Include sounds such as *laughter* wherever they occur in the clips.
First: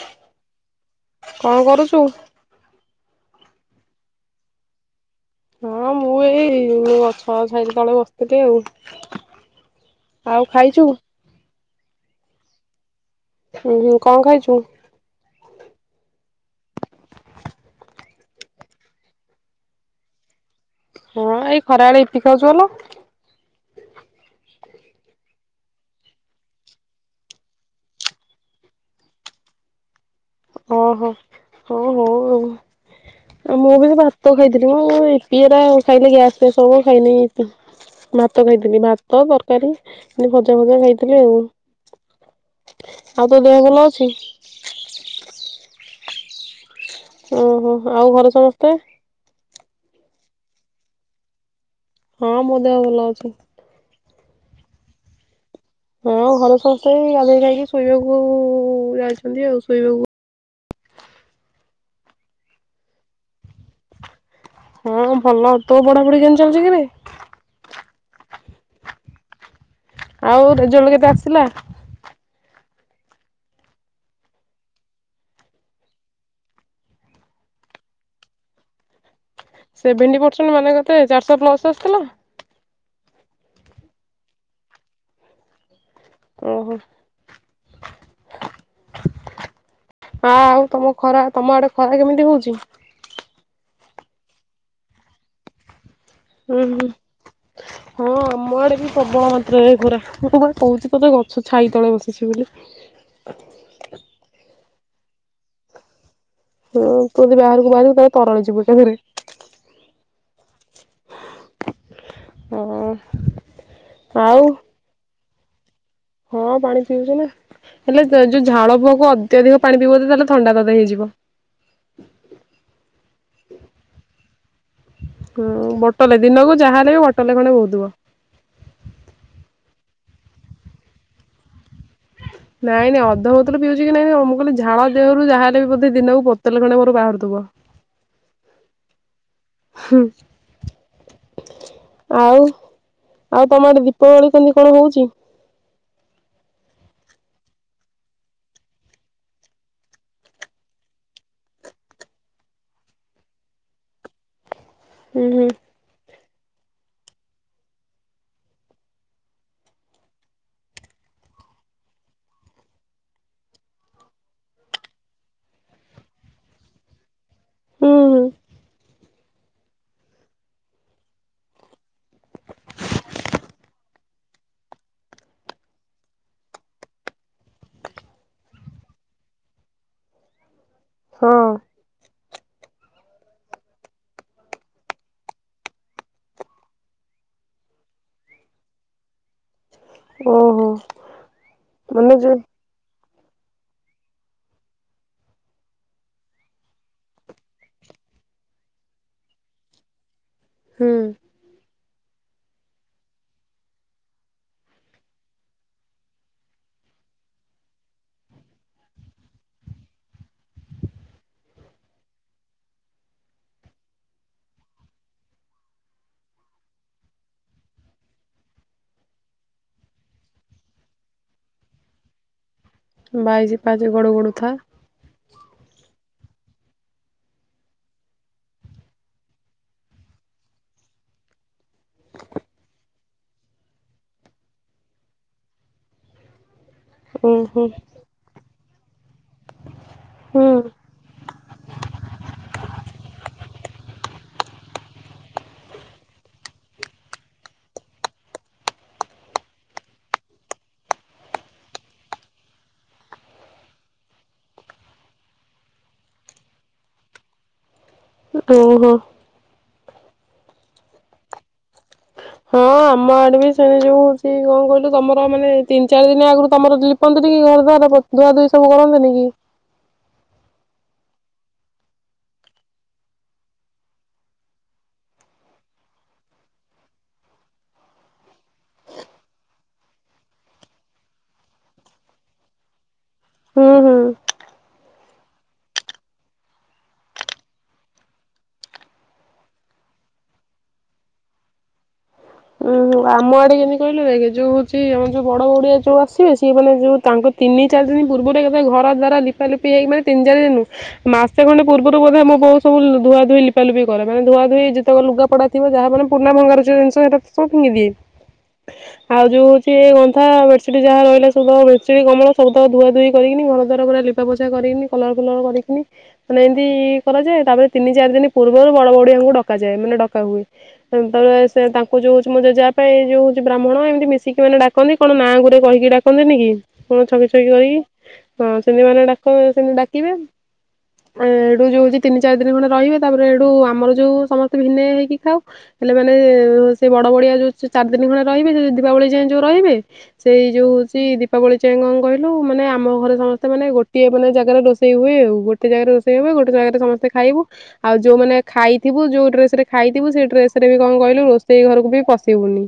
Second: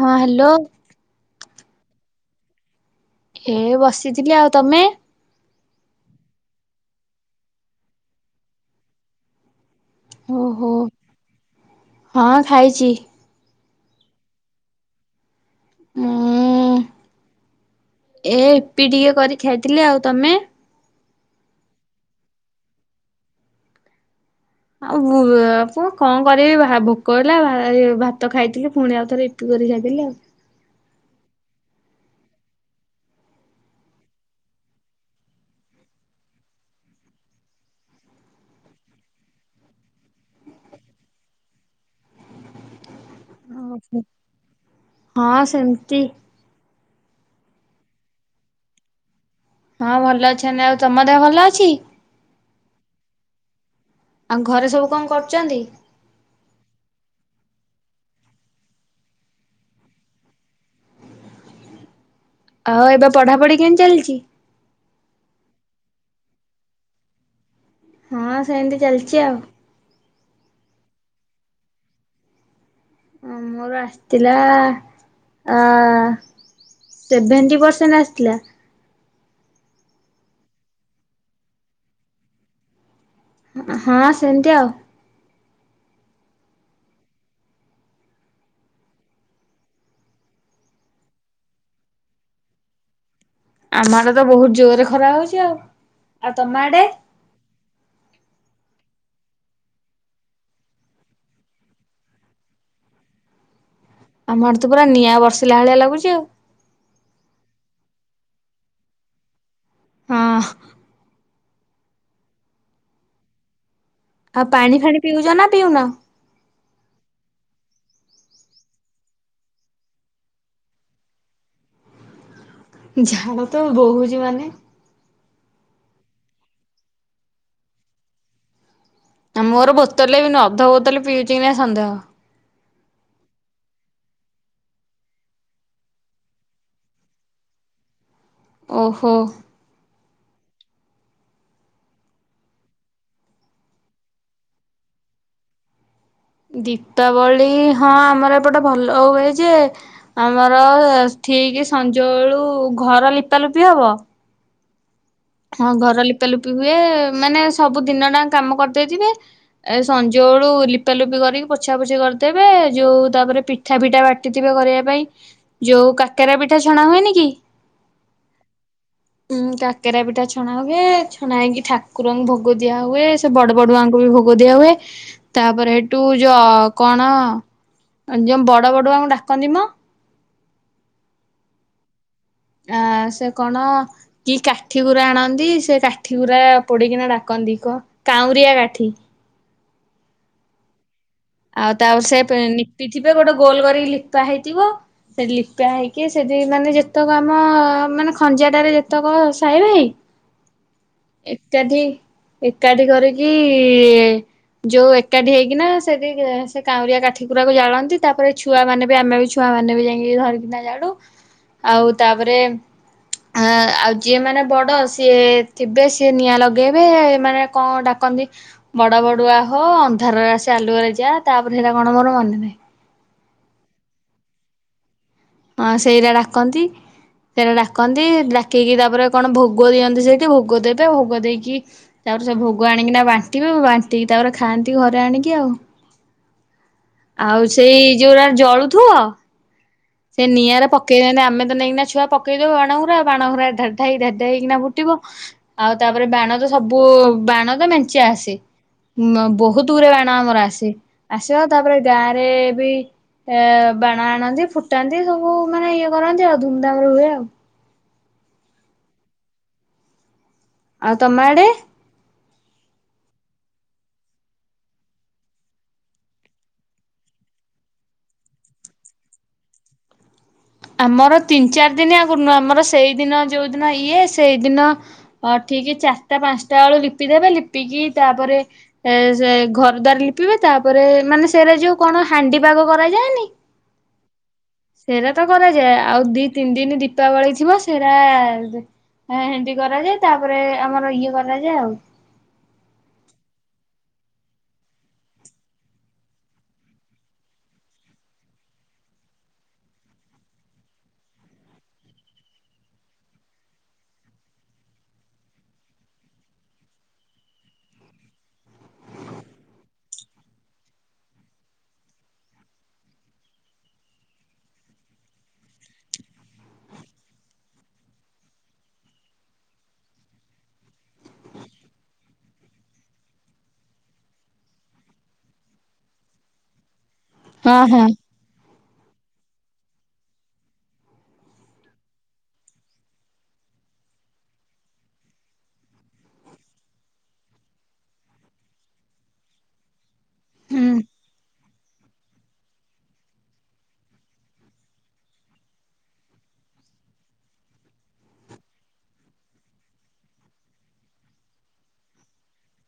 ହଁ ହ୍ୟାଲୋ କଣ କରୁଚୁ? ଏ ବସିଥିଲି ଆଉ ତମେ? ହଁ ମୁଁ ଏଇ ମୁଁ ଗଛଛାଇରେ ତଳେ ବସିଥିଲି ଆଉ। ଆଉ ଓହୋ ଖାଇଚୁ? ହଁ ଖାଇଚି। ଉଁ ହୁଁ କଣ ଖାଇଚୁ? ମୁଁ ଏ ଇପି ଟିକେ କରି ଖାଇଥିଲି ଆଉ ତମେ? ହଁ ଏଇ ଖରାବେଳେ ଇପି ଖାଉଚୁ ଭଲ। ଆଉ ବୁ-ପୁ କଣ କରିବି ଭା-ଭୋକ ହେଲା ଭାଏ-ଭାତ ଖାଇଥିଲି ଫୁଣି ଆଉଥରେ ଇ କରି ଖାଇଦେଲି ଆଉ। ଓହୋ ହଉ ହଉ। ଆଉ। ଆଉ ମୁଁ ବି ସେ ଭାତ ଖାଇଥିଲି ମୁ ଇପୀ ହେରା ଖାଇଲେ ଗ୍ୟାସ ଫ୍ୟାସ ହବ ଖାଏନି ଇପି। ଭାତ ଖାଇଥିଲି ଭାତ ତରକାରୀ ଏମତି ଭଜା ଭଜା ଖାଇଥିଲି ଆଉ। ଆଉ ତୋ ଦେହ ଭଲ ଅଛି? ହଁ ସେମିତି। ଓହୋ ଆଉ ଘରେ ସମସ୍ତେ? ହଁ ଭଲ ଅଛନ୍ତି ଆଉ ତମ ଦେହ ଭଲ ଅଛି? ହଁ ମୋ ଦେହ ଭଲ ଅଛି। ଆଉ ଘରେ ସବୁ କଣ କରୁଚନ୍ତି? ହଁ ଆଉ ଘରେ ସମସ୍ତେ ଗାଧେଇ ଖାଇକି ଶୋଇବାକୁ ଯାଇଚନ୍ତି ଆଉ ଶୋଇବାକୁ ଆଉ ଏବେ ପଢାପଢି କେମିତି ଚାଲିଚି? ହଁ ଭଲ, ତୋ ପଢାପଢି କେମିତି ଚାଲଚି କିରେ? ହଁ ସେନ୍ତି ଚାଲିଚି ଆଉ। ଆଉ ରେଜଲ୍ଟ କେତେ ଆସିଲା? ଅଁ ମୋର ଆସିଥିଲା ଆ ସେଭେଣ୍ଟି ପରସେଣ୍ଟ ଆସିଥିଲା। ସେଭେଣ୍ଟି ପରସେଣ୍ଟ ମାନେ କତେ ଚାରିଶହ ପ୍ଲସ୍ ଆସିଥିଲା? ହଁ ସେମିତି ଆଉ। ଓହୋ। ଆ ଆଉ ତମ ଖରା ତମଆଡେ ଖରା କେମିତି ହଉଚି? ଆମ ଆଡେ ତ ବହୁତ୍ ଜୋରରେ ଖରା ହଉଚି ଆଉ। ଆଉ ତମ ଉଁ ଆଡେ? ହୁଁ। ହଁ ଆମ ଆଡେ ବି ପ୍ରବଳ ମାତ୍ରାରେ ଘୋରା। ମୁଁ ପା କହୁଚି ତୋତେ ଗଛ ଛାଇ ତଳେ ବସିଚି ବୋଲି। ଆମ ଆଡେ ତ ପୁରା ନିଆଁ ବର୍ଷିଲା ଭଳିଆ ଲାଗୁଛି ଆଉ। ହଁ ତୁ ଯଦି ବାହାରକୁ ବାହାରିବୁ ତାଲେ ତରଳି ଯିବୁ ଏକାଥରେ। ହଁ। ଅ। ଆଉ ପାଣି ଫାଣି ପିଉଛ ନା ପିଉନ? ହଁ ପାଣି ପିଉଛି ନା ହେଲେ ଯୋଉ ଝାଳ ବୁହାକୁ ଅତ୍ୟଧିକ ପାଣି ପିଇବୁ ଯଦି ତାହେଲେ ଥଣ୍ଡା ତତେ ହେଇଯିବ। ଝାଳ ତ ବୋହୁଛି ମାନେ ହୁ ବୋଟଲେ ଦିନକୁ ଯାହା ହେଲେ ବୋଟଲେ ଖଣ୍ଡେ ବହୁଥିବ। ଆଉ ମୋର ବୋତଲ ବି ନୁହଁ ଅଧ ବୋତଲ ପିଉଛି କି ନାଇ ସନ୍ଦେହ। ହ ନାଇଁ ନାଇଁ ଅଧ ବୋତଲ ପିଉଛି କି ନାଇଁ ମୁଁ କହିଲି ଝାଳ ଦେହରୁ ଯହା ହେଲେ ବି ବୋଧେ ଦିନକୁ ବୋଟାଲେ ଖଣ୍ଡେ ମୋର ବାହାରୁଥିବ। ଓହୋ। ହୁଁ। ଆଉ ଆଉ ତମ ଆଡେ ଦୀପାବଳି କେମିତି କଣ ହଉଛି? ଦୀପାବଳି ହଁ ଆମର ଏପଟେ ଭଲ ହୁଏ ଯେ ଆମର ଠିକ ସଞ୍ଜବେଳୁ ଘର ଲିପା ଲୁପି ହବ। ହୁଁ ହୁଁ। ହଁ ଘର ଲିପା ଲୁପି ହୁଏ ମାନେ ସବୁ ଦିନ ଟା ଆଙ୍କ କାମ କରିଦେଇଥିବେ। ଏ ସଞ୍ଜ ବଳୁ ଲିପା ଲୁପି କରିକି ପୋଛା ପୋଛି କରିଦେବେ ଯୋଉ ତାପରେ ପି ମିିଠା ପିଠା ବାଟିଥିବେ କରିବା ପାଇଁ ଯୋଉ କାକେରା ପିଠା ଛଣା ହୁଏନି କି? ହୁଁ। ହୁଁ କା କାକରା ପିଠା ଛଣା ହୁଏ ଛଣା ହେଇକି ଠାକୁରଙ୍କୁ ଭୋଗ ଦିଆ ହୁଏ ସେ ବଡ ବଡଆଙ୍କୁ ବି ଭୋଗ ଦିଆ ହୁଏ। ତାପରେ ହେଠୁ ଯୋ କଣ ଯୋଉ ବଡ ବଡୁଆଙ୍କୁ ଡାକନ୍ତି ମ। ହଁ। ଆ ସେ କଣ? କି କାଠି ଗୁରା ଆଣନ୍ତି ସେ କାଠି ଗୁରା ପୋଡିକିନା ଡାକନ୍ତି କଣ କାଉଁରିଆ କାଠି। ଓହୋ। ଆଉ ତାପରେ ମାନେ ଯୋଉ ସେ ନିପିଥିବେ ଗୋଟେ ଗୋଲ କରିକି ଲିପା ହେଇଥିବ। ସେ ଲିପା ହେଇକି ସେଠି ମାନେ ଯେତେକ ଆମ ମାନେ ଖଞ୍ଜାଟାରେ ଯେତେକ ସାଇ ଭାଇ ହୁଁ। ଏକାଠି ଏକାଠି କରିକି ଯୋଉ ଏକାଠି ହେଇକିନା ସେଠି ସେ କାଉରିଆ କାଠିଗୁରାକୁ ଜାଳନ୍ତି ତାପରେ ଛୁଆ ମାନେ ବି ଆମେ ବି ଛୁଆ ମାନେ ବି ଯାଇକି ଧରିକିନା ଜାଳୁ। ଆଉ ତାପରେ ଆ ଆଉ ଯିଏ ମାନେ ବଡ ସିଏ ଥିବେ ସିଏ ନିଆଁ ଲଗେଇବେ ଏମାନୋ କଣ ଡାକନ୍ତି। ବଡ ବଡୁଆ ହୋ ଅନ୍ଧାରରେ ଆସି ଆଲୁଅରେ ଯା ତାପରେ ହେତା କଣ ମୋର ମନେ ନାହିଁ। ବାଇଶ ପାଅଚରେ ଗୋଡ ଗୋଡାଉଥା। ହଁ ସେଇରା ଡାକନ୍ତି। ସେରା ଡାକନ୍ତି ଡାକିକି ତାପରେ କଣ ଭୋଗ ଦିଅନ୍ତି ସେଇଠି ଭୋଗ ଦେବେ ଭୋଗ ଦେଇକି ତାପରେ ସେ ଭୋଗ ଆଣିକି ନା ବାଣ୍ଟିବେ ବାଣ୍ଟିକି ତାପରେ ଖାଆନ୍ତି ଘରେ ଆଣିକି ଆଉ। ଉଁ ଆଉ ହୁଁ ସେଇ ଯୋଉାରା ଜଳୁଥିବ। ସେ ହୁଁ ନିଆଁ ରେ ପକେଇଦେନେ ଆମେ ତ ନେଇକି ଛୁଆ ପକେଇ ଦଉ ବାଣଗୁରା ଆଉ ବାଣଗୁରା ଢାଇ ଢାଇ ହେଇକିନା ଫୁଟିବ ଆଉ ତାପରେ ବାଣ ତ ସବୁ ବାଣ ତ ମେଞ୍ଚେ ଆସେ। ବହୁତ ଗୁରେ ବାଣ ଆମର ଆସେ ଆସିବ ତାପରେ ଗାଁରେ ବି ଏ ବାଣ ଆଣନ୍ତି ଫୁଟାନ୍ତି ସବୁ ମାନେ ଇଏ କରନ୍ତି ଆଉ ଧୁମଧାମ ରେ ହୁଏ ଆଉ। ଓହୋ। ଆଉ ତମ ଆଡେ? ହଁ ଆମ ଆଡେ ବି ସେଣେ ଯୋଉ ହଉଚି କଣ କହିଲ ତମର ମାନେ ତିନି ଚାରି ଦିନ ଆଗରୁ ତମର ଲି ପନ୍ତିନି କି ଘର ଦ୍ୱାର ଧୁଆ ଧୋଇ ସବୁ କରନ୍ତିନି କି? ଆମର ତିନି ଚାରି ଦିନ ଆଗରୁ ନୁହଁ ଆମର ସେଇଦିନ ଯଉଦିନ ଇଏ ସେଇଦିନ ହଁ ଠିକ ଚାରିଟା ପାଞ୍ଚଟା ବେଳୁ ଲିପି ଦେବେ ଲିପିକି ତାପରେ ଏ ସେ ଘର ଦ୍ୱାର ଲିପିବେ ତାପରେ ମାନେ ସେରା ଯୋଉ କଣ ହାଣ୍ଡି ପାଗ କରାଯାଏନି? ହୁଁ ହୁଁ। ସେରା ତ କରାଯାଏ ଆଉ ଦି ତିନି ଦିନ ଦୀପାବଳି ଥିବ ସେରା ହେରା ହାଣ୍ଡି କରାଯାଏ ତାପରେ ଆମର ଇଏ କରାଯାଏ ଆଉ। ହଁ ଆମ ଆଡେ କେମିତି କହିଲୁ ଦେଖେ ଯୋଉ ହଉଚି ଆମ ଯୋଉ ବଡ ଭଉଣୀ ଯୋଉ ଆସିବେ ସେଇମାନେ ଯୁ ତାଙ୍କ ତିନି ଚାରି ଦିନ ପୂର୍ବରୁ ଏକା ଥରେ ଘର ଦ୍ୱାରା ଲିପା ଲିପି ହେଇକି ମାନ ତିନି ଚାରି ଦିନି ମାସେ ଖଣ୍ଡେ ପୂର୍ବରୁ ବୋଧେ ମୋ ବୋଉ ସବୁ ଧୁଆ ଧୁଇ ଲିପାଲିପି କରେ ମାନେ ଧୁଆ ଧୁଇ ଯେତକ ଲୁଗାପଟା ଥିବ ଯାହା ମାନେ ପୁରୁଣା ଭଙ୍ଗାରୁଜା ଜିନିଷ ଏରା ତ ସବୁ ଫିଙ୍ଗିଦିଏ। ଆଉ ଯୋଉ ହଉଚି ଗନ୍ଥା ବେଡ଼ ସିଟ୍ ଯାହା ରହିଲା ସବୁତକ ବେଡସିଟ୍ କମଳ ଶବୁତକ ଧୁଆ ଧୋଇକରିକିନି ଘର ଦ୍ୱାର ପୁରା ଲି ବ୍ୟବସାୟ କରିକିନି କଲର ଫଲର କରିକିନି ମାନେ ଏମିତି କରାଯାଏ ତାପରେ ତିନି ଚାରି ଦିନ ପୂର୍ବରୁ ବଡ ବଡିଆଙ୍କୁ ଡକାଯାଏ ମାନେ ଡକା ହୁଏ। ସେତବେଳେ ସେ ତାଙ୍କୁ ଯୁ ମୋ ଜେଜେ ଜେଜେବାପା ଏ ଯୋ ବ୍ରାହ୍ମଣ ଏମିତି ମିଶିକି ମାନେଡାକନ୍ତି କଣ ନାଁ ଗୁରେ କହିକି ଡାକନ୍ତିନି କି? କଣ ଛକି ଛକି କରିକି ହଁ ସେମିତି ମାନେ ଡାକ ସେମିତି ଡାକିବେ। ଏଇଠୁ ଯୋଉ ହଉଚି ତିନି ଚାରି ଦିନ ଖଣ୍ଡେ ରହିବେ ତାପରେ ହେଇଠୁ ଆମର ଯୋଉ ସମସ୍ତେ ଭିନେ ହେଇକି ଖାଉ ହେଲେ ମାନେ ସେ ବଡ ବଡିଆ ଯୋଉ ଚାରି ଦିନ ଖଣ୍ଡେ ରହିବେ ଦୀପାବଳି ଯାଏଁ ଯୋଉ ରହିବେ ସେଇ ଯଉ ହୁଁ। ହଉଚି ଦୀପାବଳି ଯାଏଁ କଣ କହିଲୁ ମାନେ ଆମ ଘରେ ସମସ୍ତେ ମାନେ ଗୋଟିଏ ମାନେ ଜାଗାରେ ରୋଷେ ରୋଷେଇ ହୁଏ ଗୋଟେ ଜାଗାରେ ରୋଷେଇ ହୁଏ ଗୋଟେ ଜାଗାରେ ସମସ୍ତେ ଖାଇବୁ। ଆଉ ଯୋଉମାନେ ଖାଇଥିବୁ ଯୁ ଡ୍ରେସ୍ ରେ ଖାଇଥିବୁ ସେଇ ଡ୍ରେସରେ ବି କଣ କହିଲୁ ରୋଷ୍ ରୋଷେଇ ଘରକୁ ବି ପଶିବୁନି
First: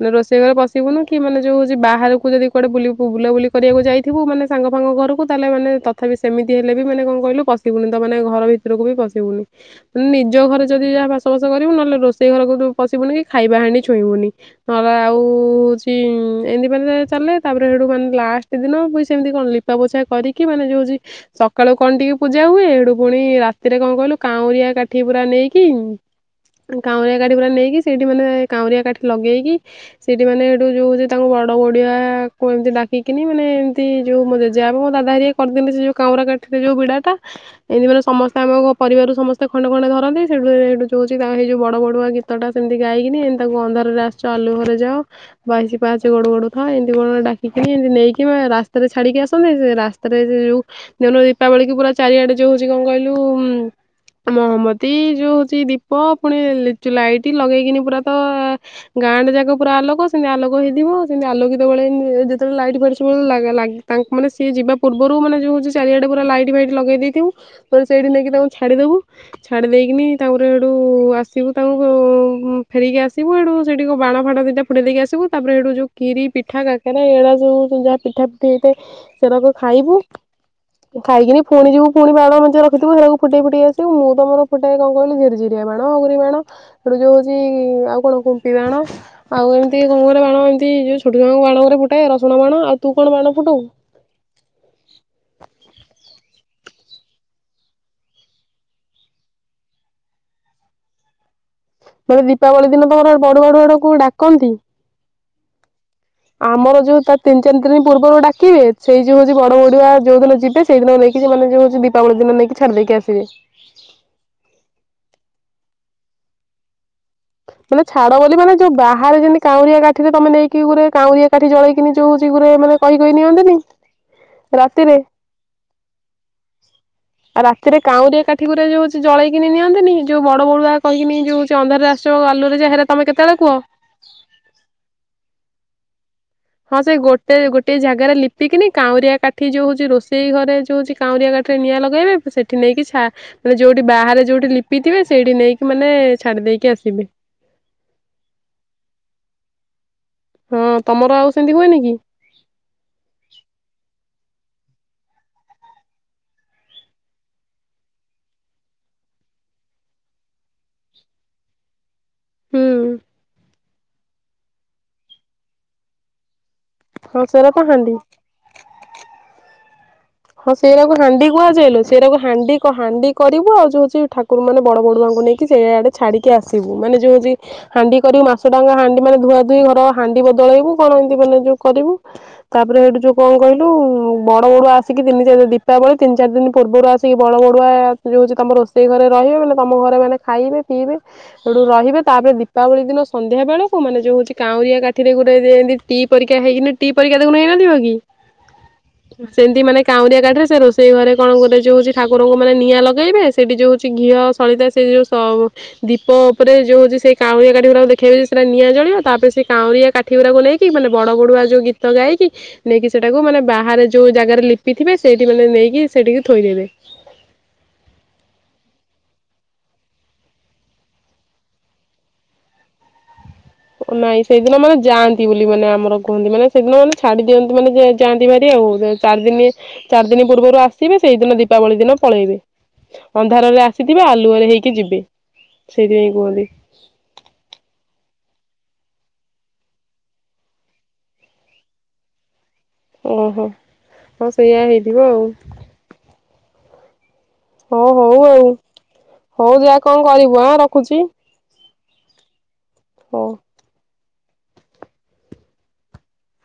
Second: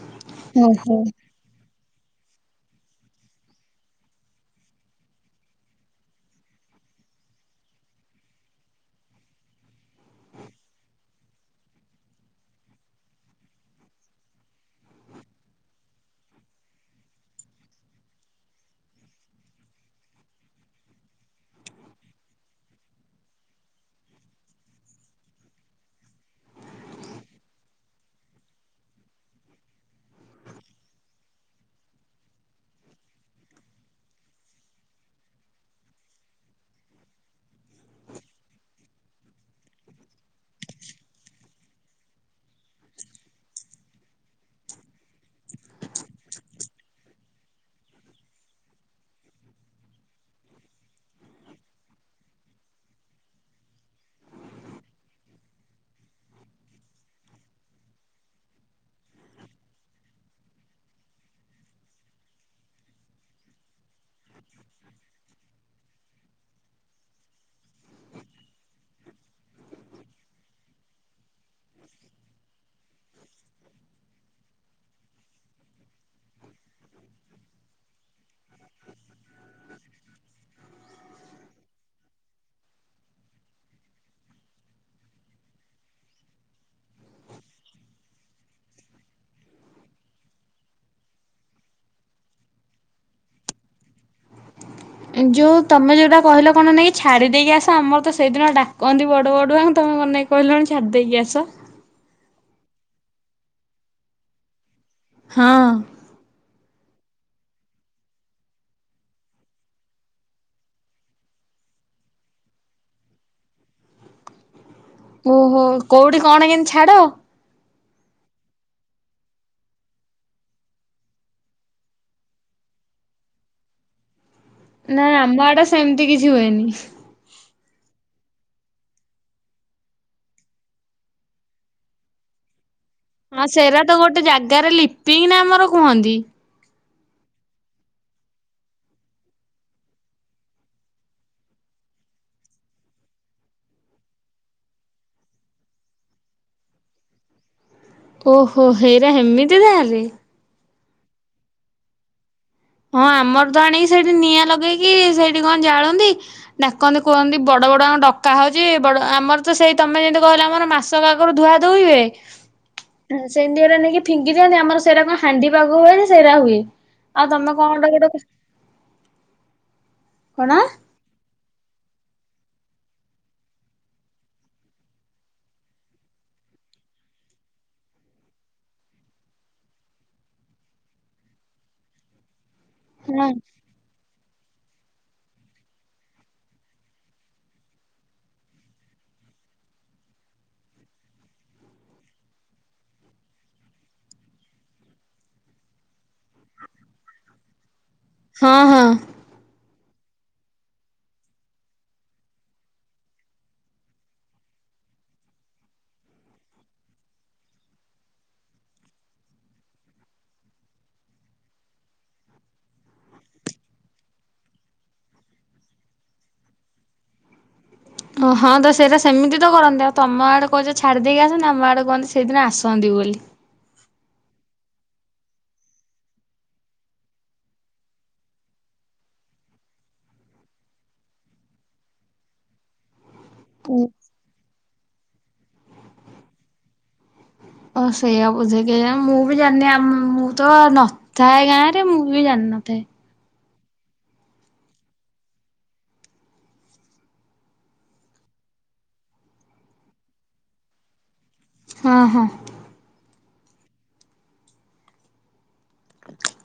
ମାନେ ରୋଷେଇ ଘରେ ପଶିବୁନି ଓହୋ। କି ମାନେ ଯୁ ବାହାରକୁ ଯଦି କୁଆଡେବୁଲି ବୁଲାବୁଲି କରିବାକୁ ଯାଇଥିବୁ ମାନେ ସାଙ୍ଗ ଫାଙ୍ଗ ଘରକୁ ତାହେଲେ ମାନେ ତ ତଥାପି ସେମିତି ହେଲେ ବି ମାନେ କଣ କହିଲୁ ପଶିବୁନି ତ ମାନେ ଘର ଭିତକୁ ବି ପଶିବୁନି। ନିଜ ଘରେ ଯଦି ଯାହା ଭାସାବାସ କରିବୁ ନହେଲେ ରୋଷେଇ ଘରକୁ ପଶିବୁନି କି ଖାଇବା ହାଡି ଛଇଁବୁନି। ନହେଲେ ଆଉ ହଉଚି ଏମିତି ମାନେ ଚାଲେ ତାପରେ ସେଠୁ ମାନେ ଲାଷ୍ଟ ସେ ଦିନ ପୁଇ ସେମିତି କଣ ଲିପା ପୋଛା କରିକି ମାନେ ଯୋ ଜି ସକାଳୁ କଣ ଟିକେ ପୂଜା ହୁଏ ଏଠୁ ପୁଣି ରାତିରେ କଣ କହିଲୁ କାଉଁରିଆ କାଠି ପୁରା ନେଇକି କାଉଁରିଆ କାଠି ପୁରା ନେଇକି ସେଇଠି ମାନେ କାଁଉରିଆ କାଠି ଲଗେଇକି ସେଇଠି ମାନେ ଏଠୁ ଯୁ ତାଙ୍କ ବଡ ବଡିଆକୁ ଏମିତି ଡାକିକିନି ମାନେ ଏମିତି ଯୋଉ ମ ଜା ବଉ ମୋ ଦାଦା ହାରିକା କରିଦିଅନ୍ତି ସେ ଯୋଉ କାଉଁରିଆ କାଠୀରେ ଯୋଉ ବିଡା ଟା ଏମିତି ମାନେ ସମସ୍ତେମଙ୍କ ପରିବାରରୁ ସମସ୍ତେ ଖଣ୍ଡେ ଖଣ୍ଡେ ଧରନ୍ତି ସେଠୁ ହେଠୁ ହଉଚି ତା ହେଇ ଯୋଉ ବଡ ବ ନୂଆ ଗୀତ ଟା ସେମିତି ଗାଇକିନି ଏମିତି ତାକୁ ଅନ୍ଧାରରେ ଆସିଚ ଆଲୁଅ ଘରେ ଯାଅ ବାଇଶି ପାହଚେ ଗୋଡୁ ଗଡୁ ଥା ଏମିତି କଁ ଡାକିକି ଏମି ନେଇକି ରାସ୍ତାରେ ଛାଡିକି ଆସନ୍ତି ରାସ୍ ତାରେ ଯୋଉ ଯୋ ଦିନ ଦୀପାବଳିକୁ ପୁରା ଚାରିଆଡେ ଯୋ ହଉଚି କଣ କହିଲୁ ମହମବତୀ ଯୁ ହଉଚି ଦୀପ ପୁଣି ଲିଚୁ ଲାଇଟି ଲଗେଇକିନି ପୁରା ତ ଗାଁଣ୍ଡେ ଯାକ ପୁରା ଆଲୋକ ସେମିତି ଆଲୋକ ହେଇଥିବ ସେମିତି ଆଲୋକିତ ବେଳେ ଯେତବେଳେ ଲାଇଟ୍ ଫାଇଟ୍ ସବୁ ଲା ଲା ତାଙ୍କ ମାନେ ସିଏ ଯିବା ପୂର୍ବରୁ ମାନେ ଯଉ ହଉଚି ଚାରିଆଡେ ପୁରା ଲାଇ *inaudible* ଲଗେଇ ଦେଇଥିବୁ ସେଇଠି ନେଇକି ତାକୁ ଛାଡିଦବୁ। ଛାଡି ଦେଇକିନି ତାପରେ ହେଠୁ ଆସିବୁ ତାଙ୍କୁ ଫେରିକି ଆସିବୁ ହେଠୁ ସେଠିକଣ ବାଣ ଫାଣ ଦିଟା ଫୁଟେଇ ଦେଇକି ଆସିବୁ ତାପରେ ହେଇଠୁ ଯୁ ଖିରି ପିଠା କା କାହିଁକିନା ଏଇଡା ଯୋଉ ଯାହା ପିଠା ପିଠି ହେଇଥାଏ ସେରାକୁ ଖାଇବୁ ଖାଇକିନି ପୁଣି ପୁଣି ବାଣ ମେଞ୍ଚେ ରଖିଥିବୁ ସେଇରାକୁ ଫୁଟେଇ ଫୁଟେଇ ଆସିବୁ ମୁଁ ତ ମୋର ଫୁଟାଏ କଣ କହିଲୁ ଝୁରୁଝୁରିଆ ବାଣହଗୁରି ବାଣ ସେଇଟା ଯୋଉ ହଉଛି ଆଉ କଣ କୁମ୍ପି ବାଣ ଆଉ ଏମିତି କଣ କରେ ବାଣ ଏମତି ଯୋଉ ଛୋଟ ବାଣ ଗୁରା ଫୁଟାଏ ରସୁଣ ବାଣ ଆଉ ତୁ କଣ ବାଣ ଫୁଟୁ ଯେଉଁ ତମେ ଯଉଟା କହିଲ କଣ ନେଇକି ଛାଡ଼ି ଦେଇକି ଆସ ଆମର ତ ସେଇଦିନ ଡାକନ୍ତି ବଡ଼ ବଡ଼ୁଆଙ୍କୁ ତମେ କଣ ନେଇକ କହିଲଣି ଛାଡି ଦେଇକି ଆସ। ସେଇ ଦୀପାବଳି ଦିନ ତମର ବଡ ବଡୁଆକୁ ଡାକନ୍ତି। ହଁ ଆମର ଯୋଉ ତା ତିନି ଚାରି ଦିନ ପୂର୍ବରୁ ଡାକିବେ ସେଇ ଯୋଉ ହଉଛି ବଡ ବଡୁଆ ଯୋଉ ଦିନ ଯିବେ ସେଇଦିନ ନେଇକି ସେମାନେ ଯଉ ଦୀପାବଳି ଦିନ ନେଇକି ଛାଡି ଦେଇକି ଆସିବେ। ଓହୋ କୋଉଠି କଣ କେମତି ଛାଡ? ମାନେ ଛାଡ ବୋଲି ମାନେ ଯଉ ବାହାରେ ଯେମିତି କାଉଁରିଆ କାଠିରେ ତମେ ନେଇକି ଗୁରେ କାଉଁରିଆ କାଠି ଜଳେଇକିନି ଯଉ ଜିଗିରେ ମାନେ କହି କହି ନିଅନ୍ତିନି ରାତିରେ ନା ଆମ ଆଡେ ସେମିତି କିଛି ହୁଏନି। ଆଉ ରାତିରେ କାଉଁରିଆ କାଠିଗୁରା ଯଉ ଜଳେଇକିନି ନିଅନ୍ତିନି ଯୋଉ ବଡ ବଡୁଆ କହିକିନି ଯଉ ଅନ୍ଧାରରେ ଆସ ଆଲୁଅରେ ଯାଅ ହେରା ତମେ କେତେବେଳେ ହଁ କୁହ? ସେରା ତ ଗୋଟେ ଜାଗାରେ ଲିପିକି ନା ଆମର କୁହନ୍ତି। ହଁ ସେ ଗୋଟେ ଗୋଟେ ଜାଗାରେ ଲିପିକିନି କାଉଁରିଆ କାଠି ଯୋଉ ହଉଛି ରୋଷେଇ ଘରେ ଯୋଉଛି କାଉଁରିଆ ଗାଠିରେ ନିଆଁ ଲଗାଇବେ ସେଠି ନେଇକି ଛା ମାନେ ଯୋଉଠି ବାହାରେ ଯୋଉଠି ଲିପିଥିବେ ସେଇଠି ନେଇକି ମାନେ ଛାଡି ଦେଇକି ଆସିବେ। ଓହୋ ହେଇରା ହେମିତି ତାହେଲେ ହଁ ତମର ଆଉ ସେମିତି ହୁଏନି କି? ହଁ ଆମର ତ ଆଣିକି ସେଇଠି ନିଆଁ ଲଗେଇକି ସେଇଠି କଣ ଜାଳନ୍ତି। ଡାକନ୍ତି କୁହନ୍ତି ବଡ ବଡୁଆଙ୍କୁ ଡକା ହଉଛି ବଡ ଆମର ତ ସେଇ ତମେ ଯେମିତି କହିଲ ଆମର ମାସ କ ଆଗରୁ ଧୁଆ ଧୁଇ ହୁଏ। ହୁଁ ସେମିତି ଗୁରା ନେଇକି ଫିଙ୍ଗି ଦିଅନ୍ତି ଆମର ସେଇରା କଣ ହାଣ୍ଡି ପାଗ ହୁଏ ନା ସେଇରା ହୁଏ। ହଁ ସେରା ତ ହାଣ୍ଡି ଅ କଣ ହଁ ସେଇରା ହାଣ୍ଡି କୁହାଯାଏ ଲୋ ସେଇରାକୁ ହାଣ୍ଡି ହାଣ୍ଡି କରିବୁ ଆଉ ଯୋଉଛି ଠାକୁର ମାନେ ବଡ ବଡୁଆଙ୍କୁ ନେଇକି ସେଇଆଡେ ଛାଡ଼ିକି ଆସିବୁ ମାନେ ଯେଉଁ ହଉଚି ହାଣ୍ଡି କରିବୁ ମାସ ଟାଙ୍କା ହାଣ୍ଡି ମାନେ ଧୁଆ ଧୋଇ ଘର ହାଣ୍ଡି ବଦଳେଇବୁ କଣ ଏମିତି ମାନେ ଯୋଉ କରିବୁ ତାପରେ ସେଇଠୁ ଯୋଉ ହଁ। କଣ କହିଲୁ ବଡ଼ ବଡୁଆ ଆସ ଆସିକି ତିନିଚାରି ଦୀପାବଳି ତିନି ଚାରିି ଦିନ ପୂର୍ବରୁ ଆସିକି ବଡ଼ ବଡ଼ୁଆ ଯଉ ହଉଛି ତମ ରୋଷେଇ ଘରେ ରହିବେ ମାନେ ତମ ଘରେ ମାନେ ଖାଇବେ, ପିଇବେ ସେଇଠୁ ରହିବେ ତାପରେ ଦୀପାବଳି ଦିନ ସନ୍ଧ୍ୟା ବେଳକୁ ମାନେ ଯଉ କାଉରିଆ କାଠିରେ ଗୋଟେ ଦିଏନ୍ତି ଟି ପରୀକ୍ଷା ହେଇକି ନି ଟି ପରୀକ୍ଷା ତାକୁ ନେଇନଥିବ କି? ହଁ ହଁ ସେମିତି ମାନେ କାଉଁରିଆ କାଠରେ ସେ ରୋଷେଇ ଘରେ କଣ ଗୋଟେ ଯଉଁ ହଉଛି ଠାକୁରଙ୍କୁ ମାନେ ନିଆଁ ଲଗାଇବେ ସେଠି ଯେଉଁଅଛି ଘିଅ, ସଳିତା ସେ ଯେଉଁ ତ ଦୀପ ଉପରେ ଯଉ ସେ କାଉଁଆ କାଠି ଗୁଡା ଦେଖେଇ ସେଟା ନିଆଁ ଜଳିବ ତାପରେ ସେଇ କାଉଁରିଆ କା ଠି ଗୁରାକୁ ନେଇକି ମାନେ ବଡ ବଡୁଆ ଯୋଉ ଗୀତ ଗାଇକି ନେଇକି ସେଟାକୁ ମାନେ ବାହାରେ ଯୋଉ ଜାଗାରେ ଲି ପିଥିବ ସେଇଠି ମାନେ ନେଇକି ସେଇଠିକି ଥୋଇଦେବେ ହଁ ତ ସେଇଟା ସେମିତି ତ କରନ୍ତି ଆଉ ତମ ଆଡ଼େ କହୁଛ ଛାଡ଼ିଦେଇକି ଆସନ୍ତି ଆମ ଆଡ଼େ କୁହନ୍ତି ସେଇଦିନ ଆସନ୍ତି ବୋଲି ନାଇଁ ସେଇଦିନ ମାନେ ଯାଆନ୍ତି ବୋଲି ମାନେ ଆମର କୁହନ୍ତି ମାନେ ସେଦିନ ମାନେ ଛାଡି ଦିଅନ୍ତି ମାନେ ଯାଆନ୍ତି ଭାରି ଆଉ। ଚାର୍ ଦିନି, ଚାରି ଦିନି ପୂର୍ବରୁ ଆସିବେ। ସେଇଦିନ ଦୀପାବଳି ଦିନ ପଳେଇବେ। ଅନ୍ଧାରରେ ଆସିଥିବେ ଆଲୁଅରେ ହେଇକି ଯିବେ, ସେଇଥିପାଇଁ କୁହନ୍ତି। ଓ ସେଇଆ ବୁଝେକେଆଣି, ମୁଁ ବି ଜାଣିନି ମୁଁ ତ ନ ଥାଏ ଗାଁ ରେ ମୁଁ ବି ଜାଣିନଥାଏ। ଓହୋ ହଉ ସେଇଆ ହେଇଯିବ ଆଉ। ହଉ ହଉ ଆଉ ହଉ ଯାହା କଣ କରିବୁ ଆଁ ରଖୁଛି। ହଁ- ହଁ। ହଁ। ଆଛା *inaudible*